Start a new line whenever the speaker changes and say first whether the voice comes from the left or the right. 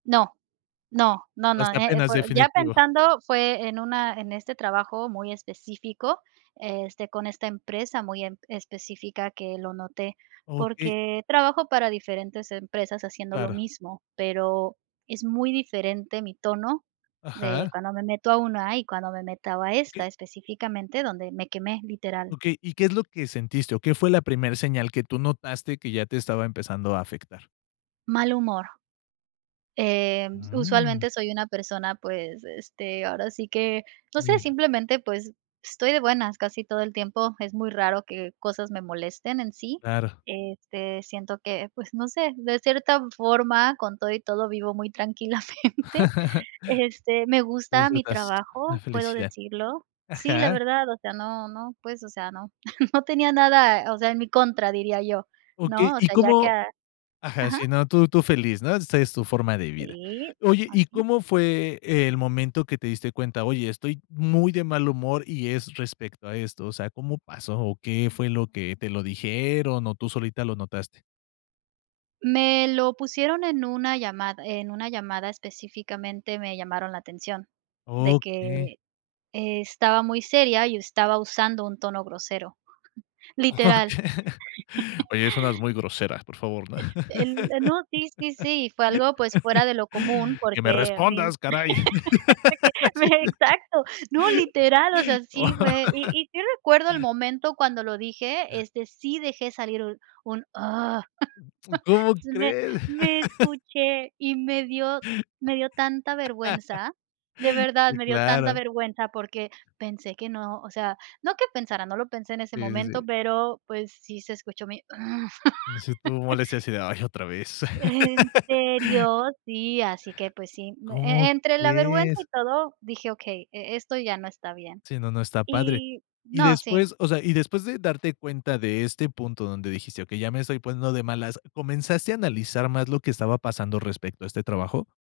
right: No, no, no no,
left: Hasta
right: eh,
left: apenas,
right: por ya
left: definitivo.
right: pensando, fue en una en este trabajo, muy específico, este, con esta empresa, muy em, específica que lo noté,
left: Okey.
right: porque, trabajo para diferentes empresas, haciendo lo
left: Claro.
right: mismo, pero, es muy diferente mi tono. De
left: Ajá.
right: cuando me meto a una, y cuando me meta a
left: Okey.
right: esta, específicamente donde me quemé, literal.
left: Okey, ¿y qué es lo que sentiste, o qué fue la primer señal, que tú notaste, que ya te estaba empezando a afectar?
right: Mal humor. Em,
left: ¡Mm!
right: usualmente, soy una persona, pues, este, ahora sí que, no sé,
left: Mira.
right: simplemente, pues, estoy de buenas casi todo el tiempo, es muy raro, que cosas me molesten en sí,
left: Claro.
right: este, siento que, pues, no sé, de cierta forma con todo y todo, vivo muy tranquilamente. Este, me
left: Es
right: gusta mi
left: unas la
right: trabajo, puedo
left: felicidad.
right: decirlo. Sí, la
left: Ajá.
right: verdad, o sea, no no, pues, o sea, no no tenía nada, o sea, en mi contra diría yo,
left: Okey,
right: ¿no? O
left: ¿y
right: sea, ya que
left: cómo?
right: a
left: Ajá,
right: ajá.
left: sí, no, tú tú feliz, ¿no?, esa es, tu forma de vida.
right: Sí,
left: Oye, ¿y
right: así.
left: cómo fue el momento, que te diste cuenta? Oye, estoy muy de mal humor, y es respecto a esto. O sea, ¿cómo pasó, o qué fue lo que te lo dijeron, o tú solita lo notaste?
right: Me lo pusieron, en una llamada en una llamada específicamente, me llamaron la atención, de
left: Okey.
right: que estaba muy seria, y estaba usando un tono grosero,
left: Oh
right: literal.
left: Oye, suenas muy grosera, por favor.
right: El eh, no, sí, sí. Sí, fue algo, pues, fuera de lo común
left: ¡Que me
right: porque mi
left: respondas, caray! Sí.
right: que, exacto, no, literal, o sea,
left: Oh.
right: sí fue y y sí, recuerdo el momento cuando lo dije, este, sí dejé salir un un
left: Uy, ¿cómo
right: me
left: crees?
right: me escuché, y me dio me dio tanta vergüenza, de verdad,
left: Sí,
right: me dio tanta
left: claro.
right: vergüenza, porque, pensé que no, o sea, no que pensara no lo pensé en ese
left: Sí, sí,
right: momento,
left: sí.
right: pero pues, sí se escuchó mi.
left: No sé, tú molesta, y, así de, ay, otra vez.
right: ¿En serio? Sí, así que, pues sí.
left: ¿Cómo
right: E entre la vergüenza,
left: crees?
right: y todo dije: "Okey, e esto ya no está bien".
left: Sí, no, no está padre.
right: Y
left: Y
right: no, sí.
left: después, o sea, y después, de darte cuenta de este punto, donde dijiste: "Okey, ya me estoy poniendo de malas", ¿comenzaste a analizar más lo que estaba pasando, respecto a este trabajo?